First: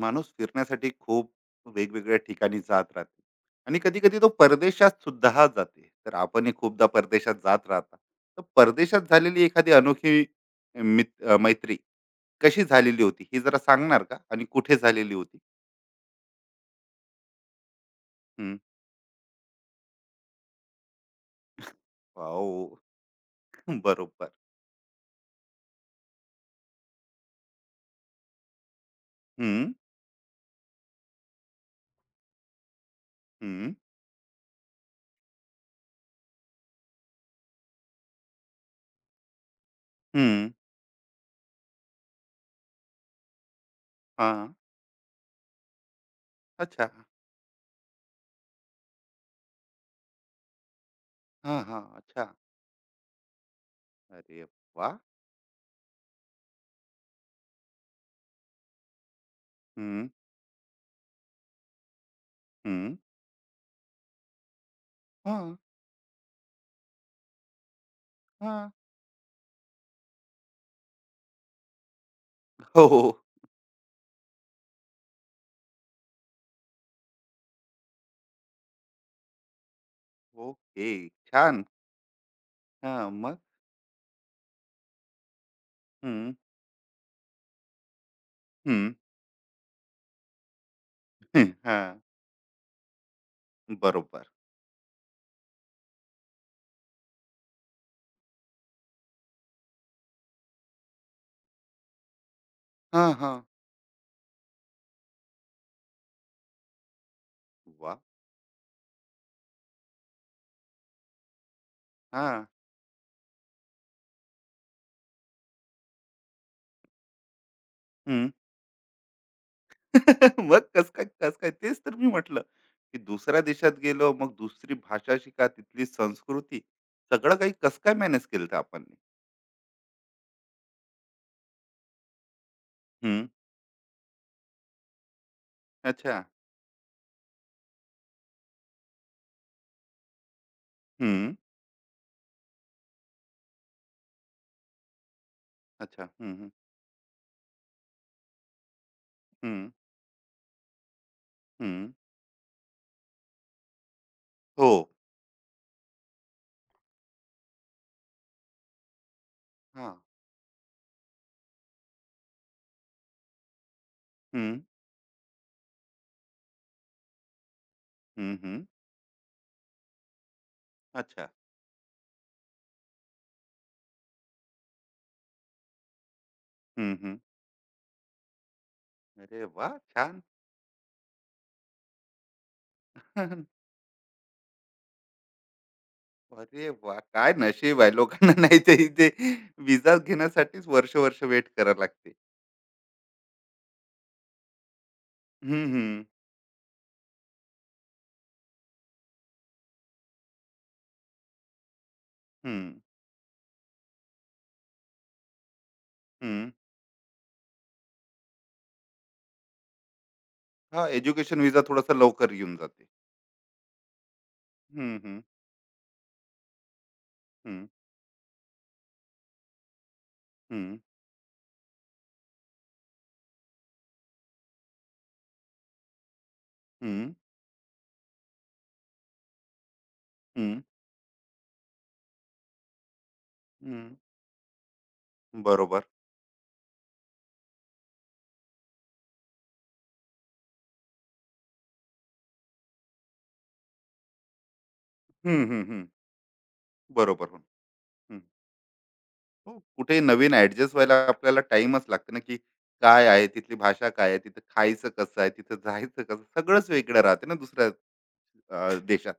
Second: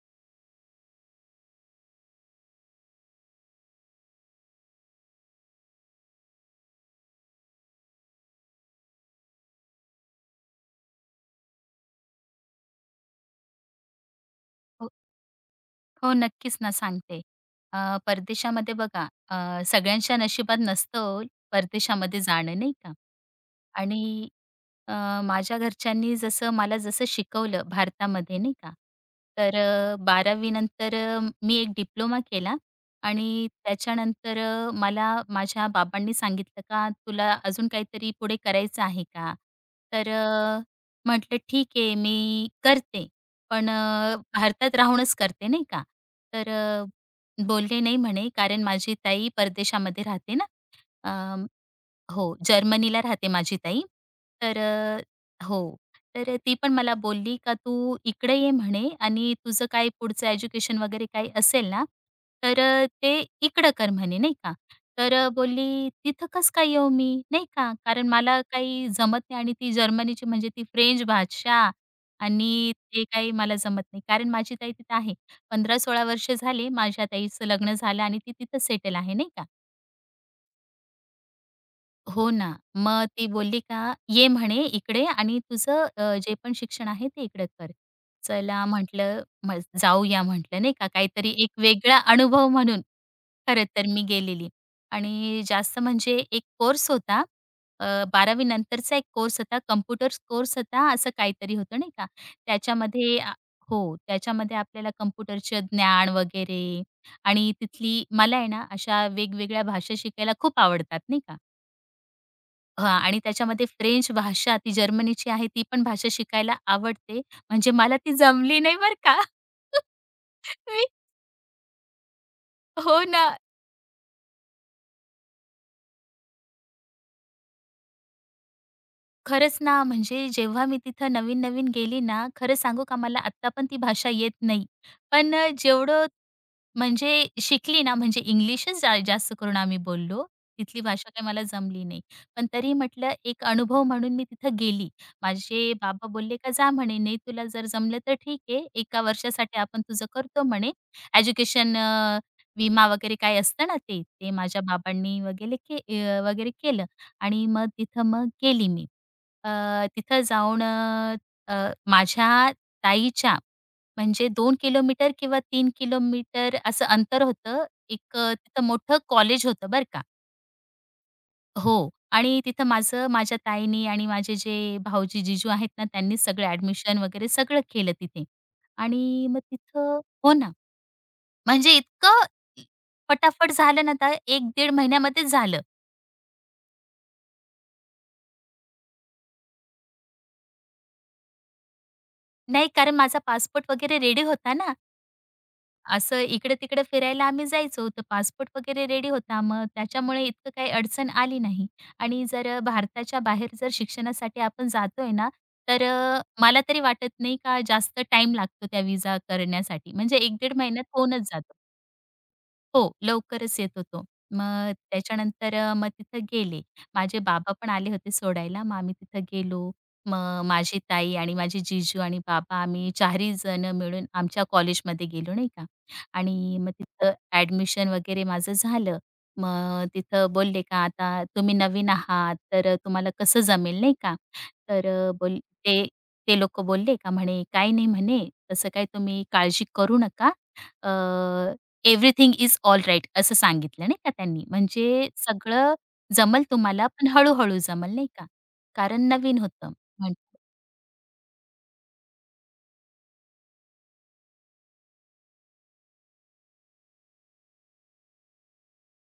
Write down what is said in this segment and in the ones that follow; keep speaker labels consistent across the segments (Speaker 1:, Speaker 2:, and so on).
Speaker 1: माणूस फिरण्यासाठी खूप वेगवेगळ्या ठिकाणी जात राहते आणि कधी कधी तो परदेशात सुद्धा जाते तर आपणही खूपदा परदेशात जात राहता. तर परदेशात झालेली एखादी अनोखी मैत्री कशी झालेली होती ही जरा सांगणार का आणि कुठे
Speaker 2: हो,
Speaker 1: झालेली होती?
Speaker 2: नक्कीच ना सांगते.
Speaker 1: हम्म,
Speaker 2: परदेशामध्ये बघा सगळ्यांच्या नशिबात नसतं ओ परदेशामध्ये जाणं, नाही
Speaker 1: वाव.
Speaker 2: का? आणि
Speaker 1: बरोबर.
Speaker 2: अ, माझ्या घरच्यांनी जसं मला शिकवलं भारतामध्ये, नाही का? तर
Speaker 1: हम्म.
Speaker 2: 12वी नंतर मी एक डिप्लोमा केला. आणि
Speaker 1: हम्म.
Speaker 2: त्याच्यानंतर मला माझ्या बाबांनी सांगितलं का, "तुला अजून काहीतरी पुढे करायचं आहे का?" तर
Speaker 1: हम्म.
Speaker 2: म्हटलं, "ठीक आहे, मी करते. पण
Speaker 1: हा,
Speaker 2: भारतात राहूनच करते नाही का." तर
Speaker 1: अच्छा.
Speaker 2: बोलले नाही म्हणे कारण माझी ताई परदेशामध्ये राहते ना. अ,
Speaker 1: हा, हा, अच्छा.
Speaker 2: हो, जर्मनीला राहते माझी ताई.
Speaker 1: अरे
Speaker 2: तर
Speaker 1: वा.
Speaker 2: हो. तर ती पण मला बोलली का, "तू इकडे ये" म्हणे, "आणि तुझं काही
Speaker 1: हम्म.
Speaker 2: पुढचं एज्युकेशन वगैरे काही असेल ना, तर
Speaker 1: हम्म.
Speaker 2: ते इकडं कर" म्हणे नाही का. तर
Speaker 1: हा.
Speaker 2: बोलली, "तिथं कसं काय येऊ मी?" नाही का. कारण मला
Speaker 1: हा.
Speaker 2: काही जमत नाही आणि ती जर्मनीची म्हणजे ती फ्रेंच भाषा आणि
Speaker 1: हो, हो.
Speaker 2: ते काही मला जमत नाही. कारण माझी ताई तिथं आहे. 15-16 वर्ष झाले माझ्या ताईचं लग्न झालं आणि ती तिथं सेटल आहे नाही का.
Speaker 1: ओके. छान.
Speaker 2: हो ना.
Speaker 1: हा,
Speaker 2: मग ती
Speaker 1: मग?
Speaker 2: बोलली का, "ये म्हणे इकडे आणि तुझं
Speaker 1: हम्म.
Speaker 2: जे पण शिक्षण आहे ते इकडे कर." चला
Speaker 1: हम्म.
Speaker 2: म्हटलं म जाऊया म्हटलं नाही का, काहीतरी एक वेगळा
Speaker 1: हां,
Speaker 2: अनुभव म्हणून. खरं तर मी
Speaker 1: बरोबर.
Speaker 2: गेलेली आणि जास्त म्हणजे एक कोर्स होता. अ, 12वी नंतरचा एक कोर्स होता. कॉम्प्युटर कोर्स होता असं काहीतरी होतं नाही का.
Speaker 1: हां,
Speaker 2: त्याच्यामध्ये आ
Speaker 1: हां.
Speaker 2: हो, त्याच्यामध्ये आपल्याला कॉम्प्युटरचं ज्ञान वगैरे. आणि तिथली
Speaker 1: वाह!
Speaker 2: मला आहे ना, अशा वेगवेगळ्या भाषा शिकायला खूप आवडतात नाही का.
Speaker 1: हां.
Speaker 2: हां, आणि त्याच्यामध्ये फ्रेंच भाषा ती जर्मनीची आहे, ती पण भाषा शिकायला आवडते. म्हणजे मला ती
Speaker 1: हं.
Speaker 2: जमली नाही बरं का.
Speaker 1: मग
Speaker 2: मी
Speaker 1: कसं काय, कसं काय? तेच तर मी म्हटलं, की
Speaker 2: हो ना.
Speaker 1: दुसऱ्या देशात गेलो, मग दुसरी भाषा शिका, तिथली संस्कृती, सगळं काही कसं काय मॅनेज केलं होतं आपण?
Speaker 2: खरंच ना, म्हणजे जेव्हा मी तिथं नवीन-नवीन गेली ना, खरं सांगू का मला
Speaker 1: हं.
Speaker 2: आत्ता पण ती भाषा येत नाही. पण जेवढं
Speaker 1: अच्छा.
Speaker 2: म्हणजे शिकली ना, म्हणजे इंग्लिशच जास्त करून आम्ही बोललो. तिथली भाषा काही
Speaker 1: हं.
Speaker 2: मला जमली नाही. पण तरी म्हटलं एक अनुभव म्हणून मी तिथं गेली. माझे बाबा
Speaker 1: अच्छा. हं,
Speaker 2: बोलले
Speaker 1: हं.
Speaker 2: का जा म्हणे, नाही तुला जर जमलं तर ठीक आहे. एका
Speaker 1: हं.
Speaker 2: वर्षासाठी आपण तुझं करतो म्हणे. एज्युकेशन विमा वगैरे काय असतं ना ते, ते माझ्या
Speaker 1: हो.
Speaker 2: बाबांनी वगैरे केलं. आणि मग तिथं मग गेली मी.
Speaker 1: हां.
Speaker 2: तिथं जाऊन अ, अ, माझ्या ताईच्या म्हणजे 2
Speaker 1: हं.
Speaker 2: किलोमीटर किंवा 3 किलोमीटर असं अंतर होतं. एक
Speaker 1: हं, हं.
Speaker 2: तिथं मोठं कॉलेज होतं बरं का.
Speaker 1: अच्छा.
Speaker 2: हो. आणि तिथं माझं माझ्या ताईनी आणि माझे जे भाऊजी, जिजू आहेत ना, त्यांनी सगळं
Speaker 1: हं,
Speaker 2: ॲडमिशन
Speaker 1: हं.
Speaker 2: वगैरे सगळं केलं तिथे. आणि मग
Speaker 1: अरे वाह!
Speaker 2: तिथं
Speaker 1: छान.
Speaker 2: हो ना. म्हणजे इतकं पटापट झालं ना, तर 1-1.5 महिन्यामध्येच झालं.
Speaker 1: अरे वाह! काय नशीब आहे लोकांना, नाहीतर इथे व्हिसा घेण्यासाठीच वर्ष-वर्ष वेट करावं लागते.
Speaker 2: नाही कारण माझा पासपोर्ट वगैरे रेडी होता ना.
Speaker 1: हं, हं.
Speaker 2: असं इकडं-तिकडं फिरायला आम्ही जायचो, तर पासपोर्ट वगैरे रेडी होता. मग त्याच्यामुळे इतकं काही अडचण आली नाही. आणि जर
Speaker 1: हं,
Speaker 2: भारताच्या बाहेर जर शिक्षणासाठी आपण जातोय ना, तर
Speaker 1: हं.
Speaker 2: मला तरी वाटत नाही का जास्त टाइम लागतो त्या व्हिसा करण्यासाठी. म्हणजे 1-1.5
Speaker 1: हां,
Speaker 2: महिन्यात होऊनच
Speaker 1: एज्युकेशन
Speaker 2: जातो.
Speaker 1: व्हिसा थोडासा लवकर येऊन जाते.
Speaker 2: हो, लवकरच येत होतो. मग
Speaker 1: हं, हं,
Speaker 2: त्याच्यानंतर मग तिथं गेले. माझे बाबा
Speaker 1: हं,
Speaker 2: पण आले होते सोडायला. मग आम्ही तिथं गेलो. मग
Speaker 1: हं,
Speaker 2: माझी ताई आणि माझी जीजू आणि बाबा आम्ही 4ही जणं मिळून आमच्या कॉलेजमध्ये गेलो, नाही का. आणि मग तिथं
Speaker 1: हं,
Speaker 2: ॲडमिशन वगैरे माझं झालं. मग तिथं
Speaker 1: हं,
Speaker 2: बोलले का आता तुम्ही नवीन आहात, तर तुम्हाला कसं जमेल,
Speaker 1: हं.
Speaker 2: नाही का. तर अ, बोल ते
Speaker 1: बरोबर.
Speaker 2: ते लोकं बोलले का म्हणे, "काही नाही म्हणे, तसं काही तुम्ही काळजी करू नका. अ, एव्हरीथिंग इज ऑलराइट" असं सांगितलं नाही का त्यांनी. म्हणजे
Speaker 1: हं, हं,
Speaker 2: सगळं
Speaker 1: हं.
Speaker 2: जमल तुम्हाला, पण
Speaker 1: बरोबर. हो.
Speaker 2: हळू-हळू जमल नाही
Speaker 1: हं.
Speaker 2: का. कारण नवीन
Speaker 1: हो,
Speaker 2: होतं.
Speaker 1: कुठेही
Speaker 2: म्हण
Speaker 1: नवीन ॲडजस्ट व्हायला आपल्याला टाईमच लागते ना, की काय आहे, तिथली भाषा काय आहे, तिथं खायचं कसं आहे, तिथं जायचं कसं, सगळंच वेगळं राहते ना दुसऱ्या देशात.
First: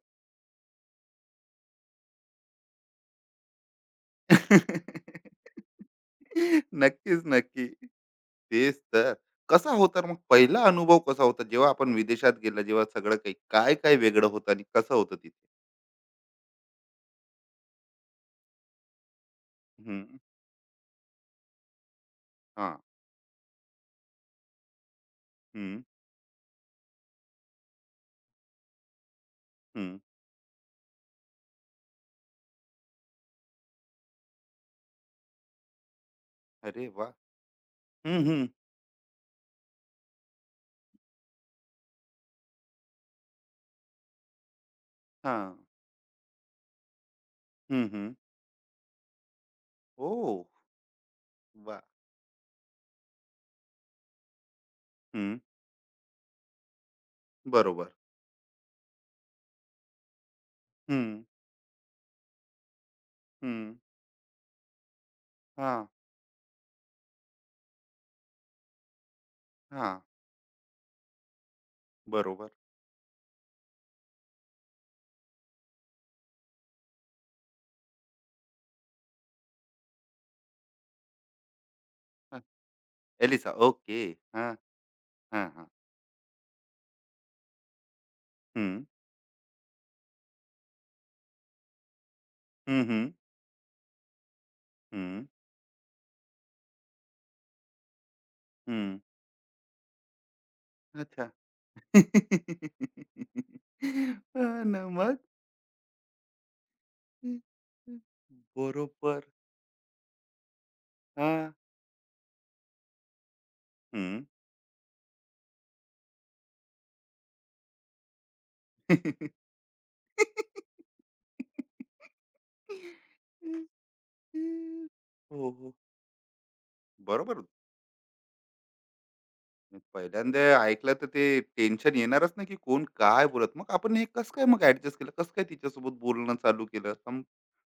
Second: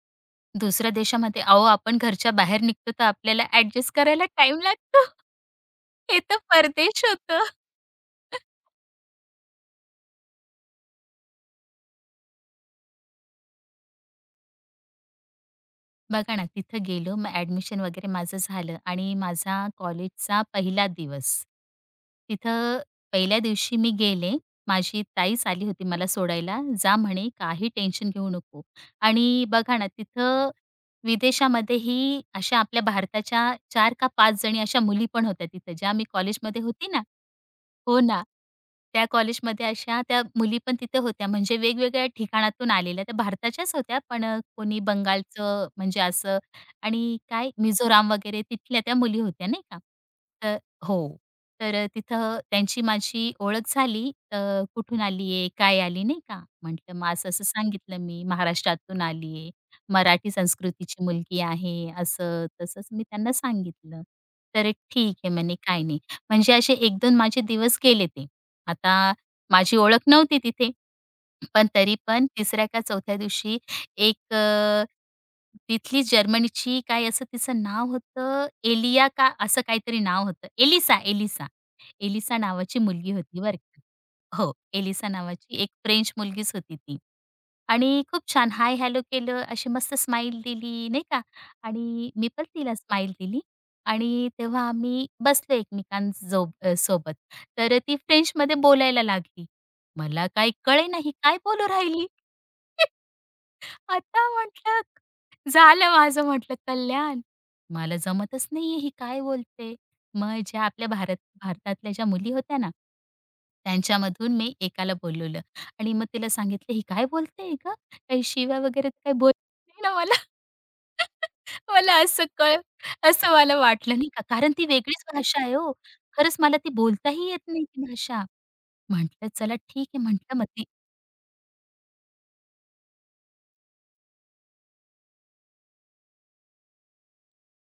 Speaker 2: दुसऱ्या देशामध्ये अहो आपण घरच्या बाहेर निघतो, तर आपल्याला ॲडजस्ट करायला टाइम लागतो. हे तर परदेश
Speaker 1: नक्कीच,
Speaker 2: होतं.
Speaker 1: नक्की. तेच तर. कसा होता मग पहिला अनुभव, कसा होता जेव्हा आपण विदेशात गेला, जेव्हा सगळं काही, काय काय वेगळं होतं आणि कसं होतं तिथे?
Speaker 2: बघा ना, तिथं गेलो. मग ॲडमिशन वगैरे माझं झालं आणि माझा
Speaker 1: हं,
Speaker 2: कॉलेजचा पहिला दिवस.
Speaker 1: हां.
Speaker 2: तिथं पहिल्या दिवशी मी गेले. माझी ताईच आली
Speaker 1: हं,
Speaker 2: होती मला सोडायला. "जा," म्हणे, "काही टेन्शन घेऊ नको." आणि बघा ना,
Speaker 1: हं.
Speaker 2: तिथं विदेशामध्येही अशा आपल्या भारताच्या 4 का 5 जणी अशा मुली पण होत्या तिथं, ज्या मी कॉलेजमध्ये
Speaker 1: अरे
Speaker 2: होती ना.
Speaker 1: वाह!
Speaker 2: हो
Speaker 1: हं,
Speaker 2: ना.
Speaker 1: हं.
Speaker 2: त्या कॉलेजमध्ये अशा त्या मुली पण तिथे होत्या म्हणजे वेगवेगळ्या ठिकाणातून आलेल्या. त्या भारताच्याच होत्या पण कोणी
Speaker 1: हां.
Speaker 2: बंगालचं म्हणजे असं आणि काय
Speaker 1: हं, हं.
Speaker 2: मिझोराम वगैरे तिथल्या त्या मुली होत्या नाही का.
Speaker 1: ओह!
Speaker 2: तर हो. तर
Speaker 1: वाह!
Speaker 2: तिथं त्यांची माझी ओळख झाली. तर कुठून आली
Speaker 1: हं.
Speaker 2: आहे, काय आली नाही का. म्हटलं मग असं-असं
Speaker 1: बरोबर.
Speaker 2: सांगितलं मी महाराष्ट्रातून आली. मराठी संस्कृतीची
Speaker 1: हं,
Speaker 2: मुलगी आहे. असं तसंच मी त्यांना
Speaker 1: हं.
Speaker 2: सांगितलं. तर ठीक आहे म्हणे काही
Speaker 1: हां,
Speaker 2: नाही. म्हणजे असे एक 2 माझे दिवस गेले ते. आता माझी
Speaker 1: हां.
Speaker 2: ओळख नव्हती तिथे. पण तरी पण
Speaker 1: बरोबर.
Speaker 2: 3ऱ्या का 4थ्या दिवशी एक तिथली जर्मनीची, काय असं तिचं नाव होतं, एलिया का असं काहीतरी नाव होतं. Elisa, Elisa. एलिसा
Speaker 1: हां.
Speaker 2: नावाची मुलगी होती
Speaker 1: एलिसा.
Speaker 2: बरं का.
Speaker 1: ओके. हां,
Speaker 2: हो, एलिसा
Speaker 1: हां,
Speaker 2: नावाची
Speaker 1: हां.
Speaker 2: एक फ्रेंच मुलगीच होती ती. आणि खूप छान
Speaker 1: हं,
Speaker 2: हाय हॅलो केलं, अशी मस्त स्माईल दिली नाही का, आणि मी पण तिला
Speaker 1: हं, हं.
Speaker 2: स्माईल दिली. आणि तेव्हा आम्ही
Speaker 1: हं,
Speaker 2: बसलो सोबत. तर ती फ्रेंचमध्ये
Speaker 1: हं.
Speaker 2: बोलायला लागली. मला काही कळेना ही
Speaker 1: अच्छा.
Speaker 2: काय बोलू राहिली. आता
Speaker 1: हां
Speaker 2: म्हटलं,
Speaker 1: ना. मग?
Speaker 2: झालं माझं म्हटलं कल्याण. मला जमतच नाहीये ही काय
Speaker 1: बरोबर.
Speaker 2: बोलते. मग ज्या आपल्या
Speaker 1: हां.
Speaker 2: भारतातल्या ज्या मुली होत्या ना,
Speaker 1: हं.
Speaker 2: त्यांच्यामधून मी एकाला बोलवलं आणि मग तिला सांगितलं, "ही काय बोलते गं? काही शिव्या वगैरे तर काही बोलली नाही ना मला?" मला असं कळ असं मला वाटलं नाही का, कारण ती वेगळीच भाषा
Speaker 1: हो,
Speaker 2: आहे हो.
Speaker 1: हो.
Speaker 2: खरंच मला ती बोलताही येत
Speaker 1: बरोबर.
Speaker 2: नाही ती भाषा. म्हटलं, "चला ठीक आहे." म्हटलं,
Speaker 1: पहिल्यांदा
Speaker 2: "मग
Speaker 1: ऐकलं तर ते टेन्शन येणारच ना, की कोण काय बोलत. मग आपण हे कसं काय मग ॲडजस्ट केलं? कसं काय तिच्यासोबत बोलणं चालू केलं?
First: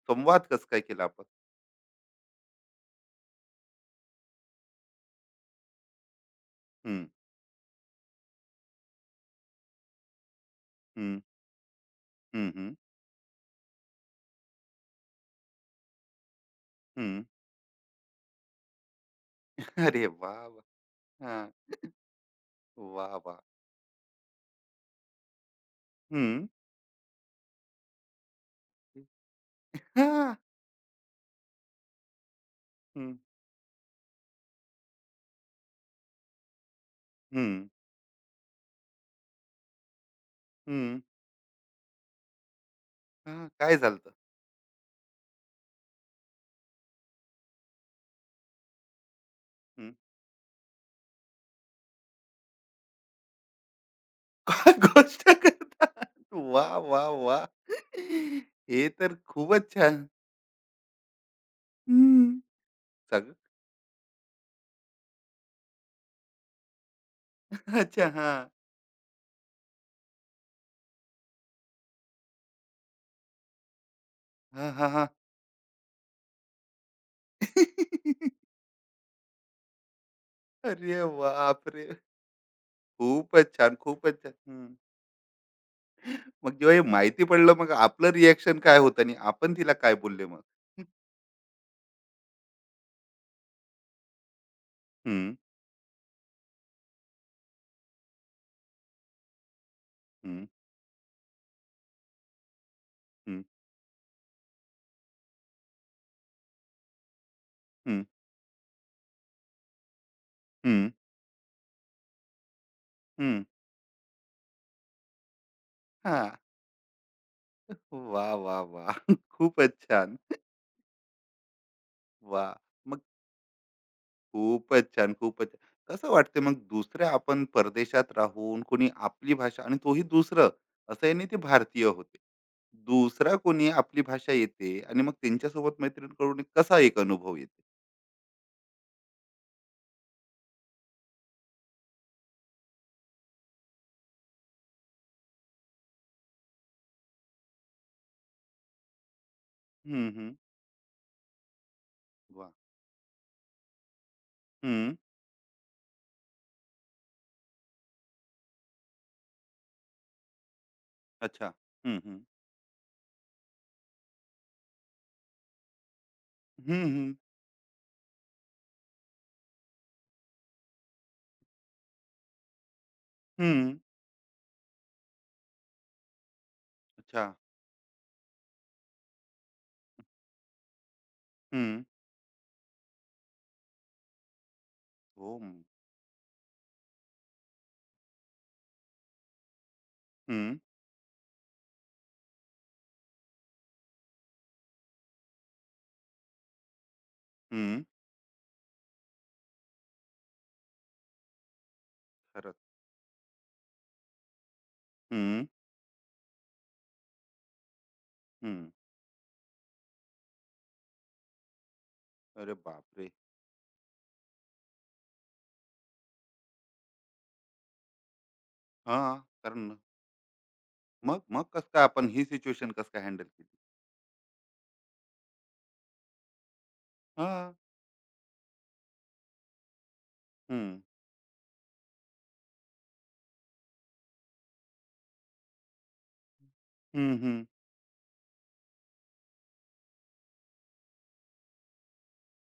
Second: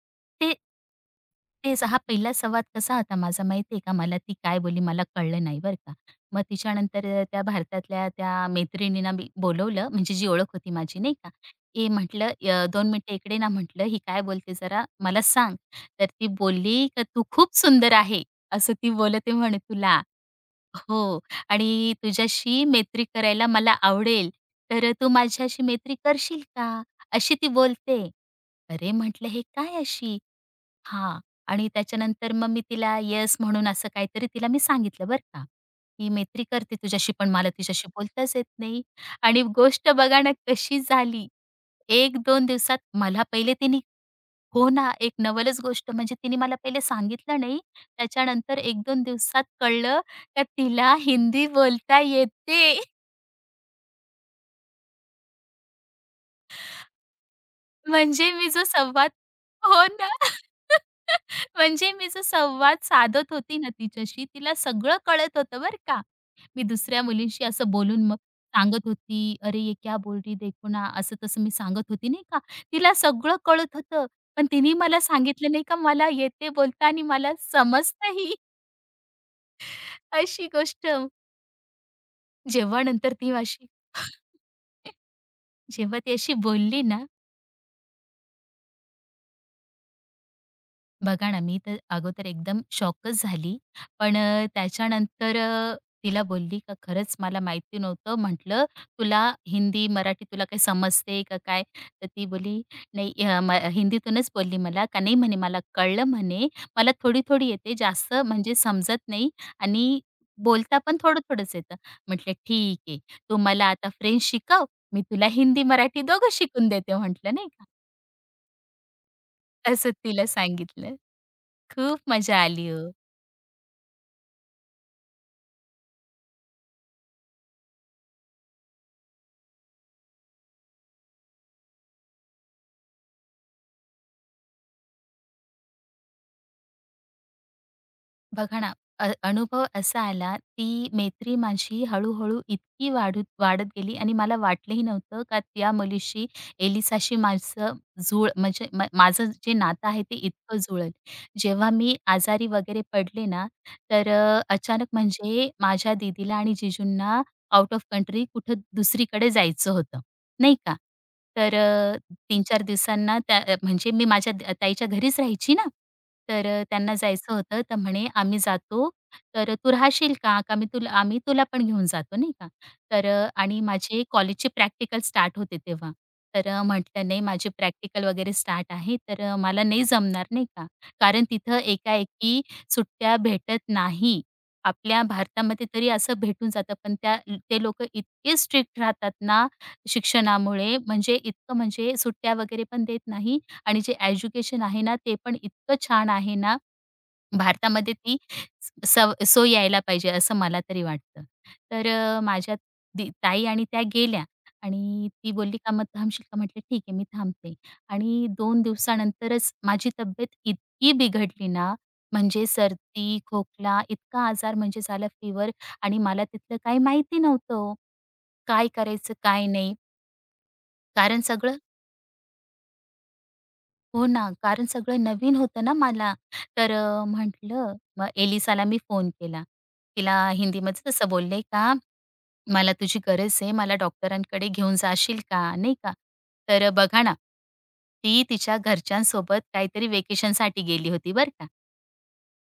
Speaker 1: संवाद
Speaker 2: ते
Speaker 1: कसं काय केला आपण?
Speaker 2: तेच हा पहिला संवाद कसा होता माझा माहिती का? मला ती काय बोलली मला कळलं नाही बरं का. मग
Speaker 1: हं,
Speaker 2: तिच्यानंतर त्या भारतातल्या त्या मैत्रिणींना मी बोलवलं म्हणजे जी ओळख होती माझी नाही
Speaker 1: हं,
Speaker 2: का. "ये" म्हटलं,
Speaker 1: हं, हं,
Speaker 2: 2 मिनिटं इकडे ना" म्हटलं, "ही काय बोलते जरा मला सांग." तर ती बोलली का,
Speaker 1: हं.
Speaker 2: "तू खूप सुंदर आहे." असं ती बोलते म्हणे तुला.
Speaker 1: अरे वाह! वाह!
Speaker 2: हो.
Speaker 1: हां.
Speaker 2: "आणि तुझ्याशी मैत्री
Speaker 1: वाह! वाह!
Speaker 2: करायला मला आवडेल, तर तू माझ्याशी मैत्री करशील
Speaker 1: हं.
Speaker 2: का?" अशी ती बोलते. अरे, म्हटलं हे काय अशी?
Speaker 1: हां.
Speaker 2: हां. आणि त्याच्यानंतर मग मी तिला
Speaker 1: हं,
Speaker 2: येस म्हणून असं काहीतरी तिला मी सांगितलं बरं का. "मी मैत्री करते तुझ्याशी, पण
Speaker 1: हं,
Speaker 2: मला तुझ्याशी बोलताच येत नाही." आणि गोष्ट बघा ना कशी
Speaker 1: हं.
Speaker 2: झाली. 1-2 दिवसात मला
Speaker 1: हां,
Speaker 2: पहिले
Speaker 1: काय
Speaker 2: तिने
Speaker 1: झालं?
Speaker 2: हो ना, एक नवलच गोष्ट म्हणजे तिने मला पहिले सांगितलं नाही. त्याच्यानंतर एक दोन दिवसात कळलं का तिला हिंदी बोलता येते.
Speaker 1: काय गोष्ट! वाह! वाह! वाह!
Speaker 2: म्हणजे मी जो
Speaker 1: हे
Speaker 2: संवाद
Speaker 1: तर खूपच
Speaker 2: हो
Speaker 1: छान.
Speaker 2: ना. म्हणजे मी जो
Speaker 1: हं.
Speaker 2: संवाद
Speaker 1: सग
Speaker 2: साधत होती ना तिच्याशी, तिला सगळं कळत होतं बरं का. मी दुसऱ्या मुलींशी असं बोलून
Speaker 1: अच्छा.
Speaker 2: मग
Speaker 1: हां.
Speaker 2: सांगत होती, "अरे ये क्या बोल रही देखो ना." असं-तसं मी सांगत होती नाही का. तिला सगळं कळत होतं. पण
Speaker 1: हां,
Speaker 2: तिने
Speaker 1: हां,
Speaker 2: मला
Speaker 1: हां.
Speaker 2: सांगितलं नाही का मला येते बोलता आणि मला समजतंही. अशी गोष्ट
Speaker 1: अरे बापरे!
Speaker 2: जेव्हा नंतर ती
Speaker 1: खूपच
Speaker 2: अशी
Speaker 1: छान, खूपच छान. हं.
Speaker 2: जेव्हा ती अशी
Speaker 1: मग जेव्हा हे
Speaker 2: बोलली ना,
Speaker 1: माहिती पडलं, मग आपलं रिएक्शन काय होतं आणि आपण तिला काय बोलले मग?
Speaker 2: बघा ना, मी तर अगोदर एकदम शॉकच झाली. पण
Speaker 1: हं,
Speaker 2: त्याच्यानंतर तिला बोलली का खरंच मला माहिती नव्हतं. म्हटलं, "तुला हिंदी, मराठी तुला
Speaker 1: हं,
Speaker 2: काही समजते का काय?" तर ती बोलली, "नाही अ,
Speaker 1: हं,
Speaker 2: म हिंदीतूनच बोलली मला." का नाही म्हणे, "मला कळलं म्हणे. मला थोडी-थोडी येते,
Speaker 1: हं,
Speaker 2: जास्त म्हणजे समजत नाही आणि बोलता
Speaker 1: हं,
Speaker 2: पण थोडं-थोडंच येतं." म्हटलं, "ठीक आहे. तू
Speaker 1: हं.
Speaker 2: मला आता फ्रेंच शिकव. मी तुला हिंदी, मराठी दोघं
Speaker 1: हां.
Speaker 2: शिकून देते." म्हटलं नाही का.
Speaker 1: वाह! वाह! वाह! खूपच
Speaker 2: असं
Speaker 1: छान.
Speaker 2: तिला सांगितलं. खूप मजा
Speaker 1: वाह!
Speaker 2: आली हो.
Speaker 1: मग. खूपच छान, खूपच छान. कसं वाटते मग दुसऱ्या आपण परदेशात राहून कोणी आपली भाषा आणि तोही दुसरं, असं आहे नाही ते भारतीय होते. दुसरा कोणी आपली भाषा येते आणि मग त्यांच्यासोबत मैत्रीण कसा एक अनुभव येते?
Speaker 2: बघा ना, अनुभव असा आला, ती मैत्री माझी हळू-हळू इतकी वाढत गेली आणि मला वाटलंही नव्हतं का त्या मुलीशी, एलिसाशी माझं जुळ म्हणजे म माझं जे नातं आहे
Speaker 1: हं,
Speaker 2: ते
Speaker 1: हं.
Speaker 2: इतकं जुळेल. जेव्हा मी आजारी
Speaker 1: वाह!
Speaker 2: वगैरे पडले ना, तर अचानक
Speaker 1: हं.
Speaker 2: म्हणजे माझ्या दीदीला आणि जीजूंना आउट ऑफ कंट्री कुठं दुसरीकडे जायचं होतं, नाही का.
Speaker 1: अच्छा.
Speaker 2: तर
Speaker 1: हं, हं.
Speaker 2: तीन-चार दिवसांना त्या म्हणजे मी माझ्या ताईच्या घरीच राहायची ना, तर
Speaker 1: हं,
Speaker 2: त्यांना
Speaker 1: हं.
Speaker 2: जायचं होतं. तर म्हणे, "आम्ही जातो, तर तू राहशील का? का मी तुला आम्ही तुला पण घेऊन जातो," नाही का. तर आणि
Speaker 1: हं.
Speaker 2: माझे कॉलेजचे प्रॅक्टिकल स्टार्ट होते तेव्हा. तर म्हटलं, "नाही,
Speaker 1: अच्छा.
Speaker 2: माझे प्रॅक्टिकल वगैरे स्टार्ट आहे, तर मला नाही जमणार," नाही का. कारण तिथं
Speaker 1: हं.
Speaker 2: एकाएकी सुट्ट्या भेटत नाही. आपल्या
Speaker 1: हो.
Speaker 2: भारतामध्ये तरी असं भेटून जातं, पण ते लोकं इतके स्ट्रिक्ट राहतात ना
Speaker 1: हं.
Speaker 2: शिक्षणामुळे, म्हणजे इतकं म्हणजे सुट्ट्या वगैरे पण देत नाही. आणि जे एज्युकेशन आहे ना, ते पण इतकं छान आहे ना,
Speaker 1: हं.
Speaker 2: भारतामध्ये ती सोय यायला पाहिजे असं मला तरी वाटतं. तर माझ्या
Speaker 1: खरंच.
Speaker 2: ताई आणि त्या गेल्या. आणि ती
Speaker 1: हं.
Speaker 2: बोलली, "का मग थांबशील का?" म्हटलं, "ठीक आहे, मी थांबते." आणि
Speaker 1: हं.
Speaker 2: 2 दिवसानंतरच माझी तब्येत इतकी बिघडली ना, म्हणजे
Speaker 1: अरे बापरे!
Speaker 2: सर्दी, खोकला, इतका आजार म्हणजे झाला, फीव्हर. आणि मला तिथलं काही माहिती नव्हतं काय करायचं,
Speaker 1: हां.
Speaker 2: काय
Speaker 1: कारण
Speaker 2: नाही?
Speaker 1: मग
Speaker 2: कारण
Speaker 1: मग
Speaker 2: सगळं
Speaker 1: कसं काय आपण ही सिच्युएशन कसं काय हँडल केली?
Speaker 2: हो ना, कारण सगळं नवीन होतं ना मला. तर
Speaker 1: हां.
Speaker 2: म्हटलं मग एलिसाला मी फोन केला. तिला
Speaker 1: हं.
Speaker 2: हिंदीमध्ये तसं बोलले का, "मला तुझी गरज आहे. मला डॉक्टरांकडे घेऊन जाशील का?" नाही का. तर बघा
Speaker 1: हं,
Speaker 2: ना,
Speaker 1: हं.
Speaker 2: ती तिच्या घरच्यांसोबत काहीतरी व्हेकेशनसाठी गेली होती बरं का.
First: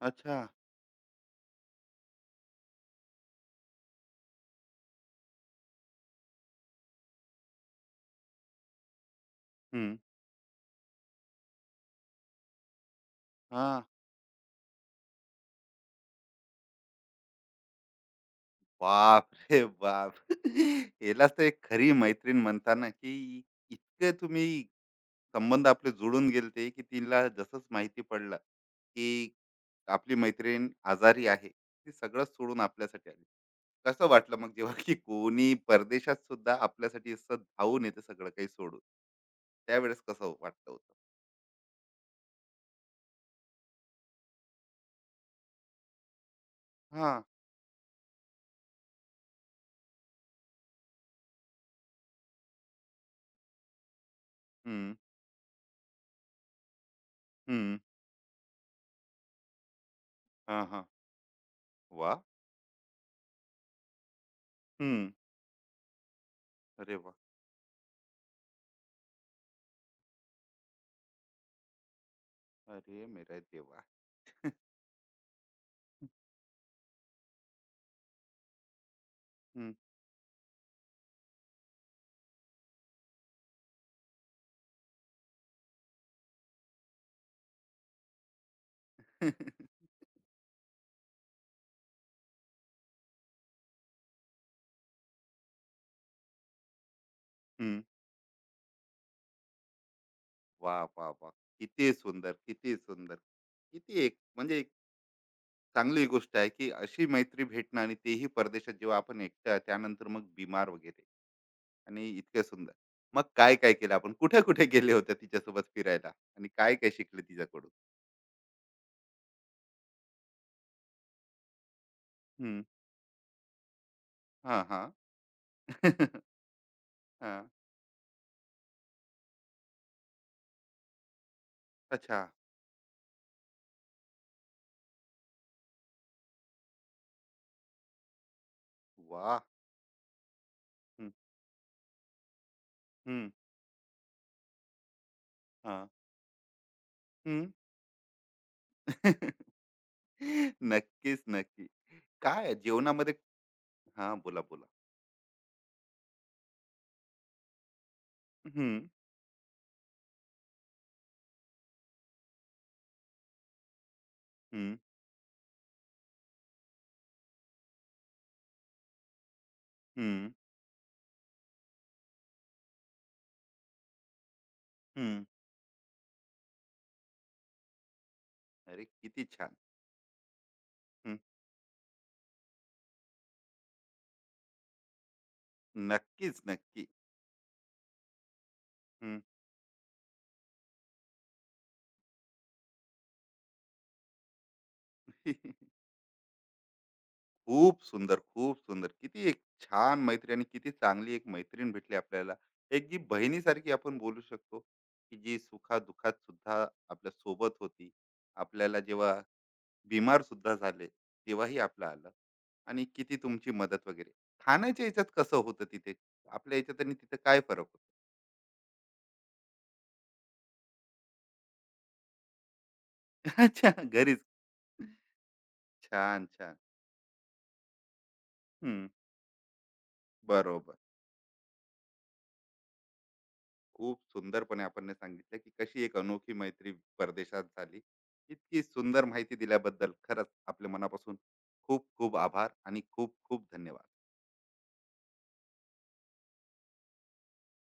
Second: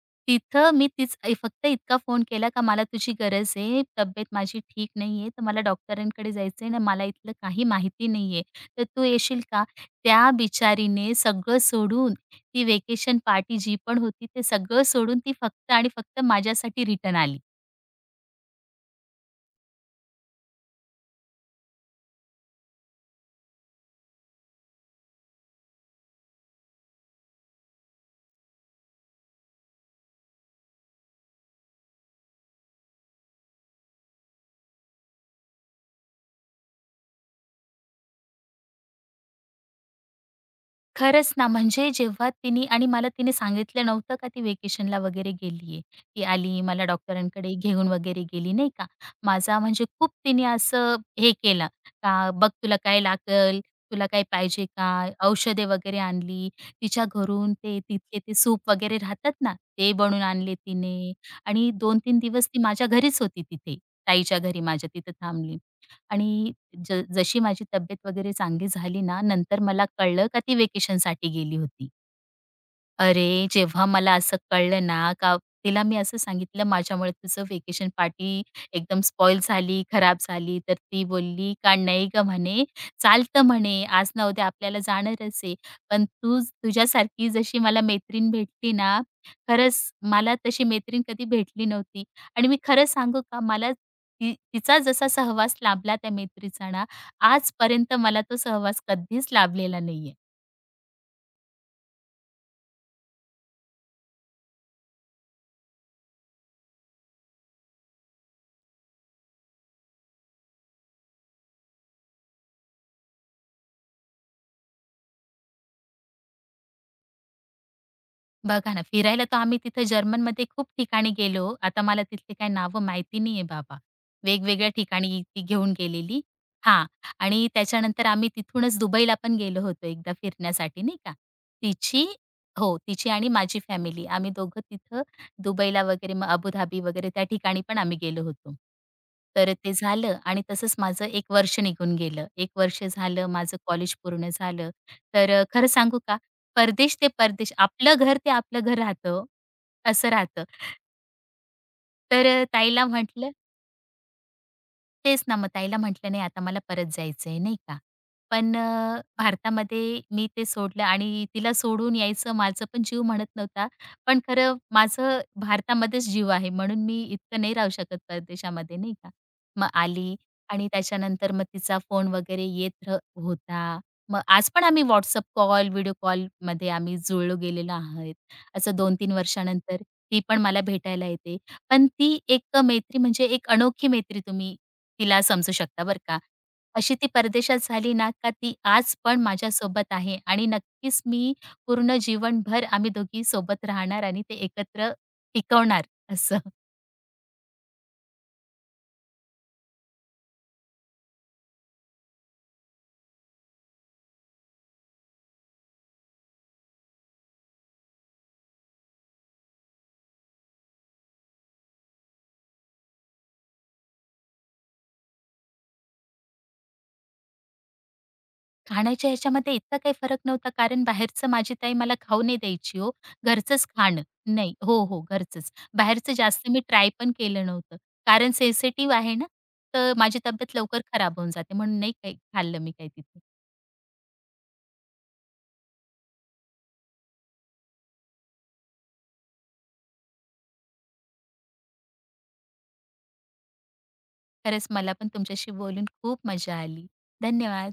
Speaker 1: अच्छा.
Speaker 2: तिथं मी तीच ए फक्त इतका फोन केला का, मला तुझी गरज आहे, तब्येत माझी ठीक नाहीये, तर मला डॉक्टरांकडे जायचंय आणि मला इथलं काही माहिती नाहीये, तर तू येशील का?
Speaker 1: हं.
Speaker 2: त्या बिचारीने सगळं सोडून, ती व्हेकेशन पार्टी जी
Speaker 1: हां.
Speaker 2: पण होती ते सगळं सोडून, ती फक्त आणि फक्त माझ्यासाठी रिटर्न आली.
Speaker 1: बाप रे बाप! यालाच तर एक खरी मैत्रीण म्हणतात ना, की इतके तुम्ही संबंध आपले जुळून गेलते, की तिला जसंच माहिती पडलं, की आपली मैत्रीण आजारी आहे, ती सगळं सोडून आपल्यासाठी आली. कसं वाटलं मग जेव्हा, की कोणी परदेशात सुद्धा आपल्यासाठी असं धावून येते सगळं काही सोडून? त्यावेळेस कसं वाटलं होतं?
Speaker 2: खरंच ना, म्हणजे जेव्हा तिने, आणि मला तिने सांगितलं नव्हतं का ती व्हेकेशनला वगैरे गेलीये. ती आली मला
Speaker 1: हां.
Speaker 2: डॉक्टरांकडे घेऊन वगैरे गेली नाही का. माझा म्हणजे खूप तिने असं हे केलं का, बघ तुला काय लागेल, तुला काय पाहिजे
Speaker 1: हं,
Speaker 2: का? औषधे वगैरे आणली. तिच्या घरून
Speaker 1: हं.
Speaker 2: ते तिथले ते सूप वगैरे राहतात ना, ते बनवून आणले
Speaker 1: हां, हां.
Speaker 2: तिने. आणि 2-3
Speaker 1: वाह!
Speaker 2: दिवस ती माझ्या घरीच होती तिथे. ताईच्या घरी माझ्या
Speaker 1: हं.
Speaker 2: तिथे थांबली. आणि
Speaker 1: अरे
Speaker 2: ज
Speaker 1: वाह!
Speaker 2: जशी माझी तब्येत वगैरे चांगली झाली ना, नंतर मला कळलं का ती व्हेकेशनसाठी गेली होती.
Speaker 1: अरे मेरा
Speaker 2: अरे,
Speaker 1: देवा!
Speaker 2: जेव्हा मला असं कळलं ना, का तिला मी असं सांगितलं, "माझ्यामुळे तुझं वेकेशन पार्टी एकदम स्पॉईल झाली, खराब झाली." तर ती बोलली का, "नाही गं," म्हणे, "चालतं," म्हणे, "आज ना उद्या आपल्याला जाणारच आहे. पण तू, तुझ्यासारखी जशी मला मैत्रीण भेटली ना, खरंच मला तशी मैत्रीण कधी भेटली नव्हती." आणि मी खरं सांगू का, मला ती, तिचा जसा सहवास लाभला त्या मैत्रीचा ना,
Speaker 1: हम्म.
Speaker 2: आजपर्यंत मला तो सहवास कधीच लाभलेला नाहीये.
Speaker 1: वा, वा, वा. किती सुंदर, किती सुंदर, किती एक म्हणजे एक चांगली गोष्ट आहे, की अशी मैत्री भेटणं आणि तेही परदेशात जेव्हा आपण एकटं आहे, त्यानंतर मग बिमार वगैरे आणि इतकं सुंदर. मग काय काय केलं आपण, कुठे कुठे गेले होते तिच्यासोबत फिरायला आणि काय काय शिकले तिच्याकडून?
Speaker 2: बघा ना, फिरायला तर आम्ही तिथे जर्मनमध्ये खूप ठिकाणी गेलो. आता मला तिथली काही
Speaker 1: हम्म.
Speaker 2: नावं माहिती नाहीये बाबा.
Speaker 1: हा,
Speaker 2: वेगवेगळ्या
Speaker 1: हा.
Speaker 2: ठिकाणी ती घेऊन गेलेली. हां.
Speaker 1: हा,
Speaker 2: आणि त्याच्यानंतर आम्ही तिथूनच दुबईला पण गेलो होतो एकदा फिरण्यासाठी नाही का. तिची
Speaker 1: अच्छा.
Speaker 2: हो, तिची आणि माझी फॅमिली आम्ही दोघं तिथं दुबईला वगैरे मग अबुधाबी वगैरे त्या ठिकाणी पण आम्ही गेलो होतो.
Speaker 1: वा.
Speaker 2: तर ते झालं आणि तसंच माझं
Speaker 1: हम्म,
Speaker 2: 1 वर्ष निघून गेलं. 1 वर्ष झालं
Speaker 1: हम्म.
Speaker 2: माझं कॉलेज पूर्ण झालं. तर खरं
Speaker 1: हा.
Speaker 2: सांगू का परदेश ते
Speaker 1: हम्म.
Speaker 2: परदेश, आपलं घर ते आपलं घर राहतं, असं राहतं.
Speaker 1: नक्कीच, नक्की.
Speaker 2: तर अ,
Speaker 1: काय
Speaker 2: ताईला
Speaker 1: जेवणामध्ये.
Speaker 2: म्हटलं,
Speaker 1: हा, बोला, बोला.
Speaker 2: तेच ना, मग ताईला म्हटलं, "नाही, आता मला परत जायचंय," नाही का. पण भारतामध्ये मी ते सोडलं आणि तिला सोडून यायचं माझं पण जीव म्हणत नव्हता. पण खरं
Speaker 1: हम्म.
Speaker 2: माझं भारतामध्येच जीव आहे, म्हणून मी इतकं नाही राहू शकत परदेशामध्ये, नाही का. मग आली.
Speaker 1: हम्म.
Speaker 2: आणि त्याच्यानंतर मग तिचा फोन वगैरे येत होता. मग आज पण आम्ही WhatsApp
Speaker 1: हं.
Speaker 2: कॉल, व्हिडिओ कॉलमध्ये आम्ही जुळलो गेलेलो आहोत. असं
Speaker 1: अरे
Speaker 2: 2-3
Speaker 1: किती छान!
Speaker 2: वर्षानंतर ती पण मला भेटायला
Speaker 1: हं.
Speaker 2: येते. पण ती एक मैत्री, म्हणजे एक अनोखी मैत्री, तुम्ही तिला समजू शकतं बरं का.
Speaker 1: नक्कीच, नक्की.
Speaker 2: अशी ती परदेशात झाली ना, का ती आज
Speaker 1: हं.
Speaker 2: पण माझ्यासोबत आहे आणि नक्कीच मी पूर्ण जीवनभर आम्ही दोघी सोबत राहणार आणि ते एकत्र टिकवणार असं.
Speaker 1: खूप सुंदर, खूप सुंदर. किती एक छान मैत्री आणि किती चांगली एक मैत्रीण भेटली आपल्याला. एक जी बहिणीसारखी आपण बोलू शकतो, की जी सुखा-दुःखात सुद्धा आपल्या सोबत होती. आपल्याला जेव्हा बीमार सुद्धा झाले, तेव्हाही आपलं आलं आणि किती तुमची मदत वगैरे. खाण्याच्या ह्याच्यात कसं होतं तिथे? आपल्या ह्याच्यात आणि तिथे काय फरक
Speaker 2: खाण्याच्या ह्याच्यामध्ये इतका काही फरक नव्हता, कारण बाहेरचं माझी ताई मला खाऊ नाही द्यायची हो.
Speaker 1: होता?
Speaker 2: घरचंच
Speaker 1: अच्छा,
Speaker 2: खाणं.
Speaker 1: घरीच.
Speaker 2: नाही हो, हो, घरचंच. बाहेरचं
Speaker 1: छान,
Speaker 2: जास्त
Speaker 1: छान.
Speaker 2: मी ट्राय पण केलं नव्हतं. कारण
Speaker 1: हं.
Speaker 2: सेन्सिटिव्ह आहे ना, तर माझी तब्येत
Speaker 1: बरोबर.
Speaker 2: लवकर खराब होऊन जाते म्हणून नाही काही खाल्लं मी काही तिथे.
Speaker 1: खूप सुंदरपणे आपण ने सांगितलं की कशी एक अनोखी मैत्री परदेशात झाली. इतकी सुंदर माहिती दिल्याबद्दल खरंच आपल्या मनापासून खूप खूप आभार आणि खूप खूप धन्यवाद.
Speaker 2: खरंच मला पण तुमच्याशी बोलून खूप मजा आली. धन्यवाद.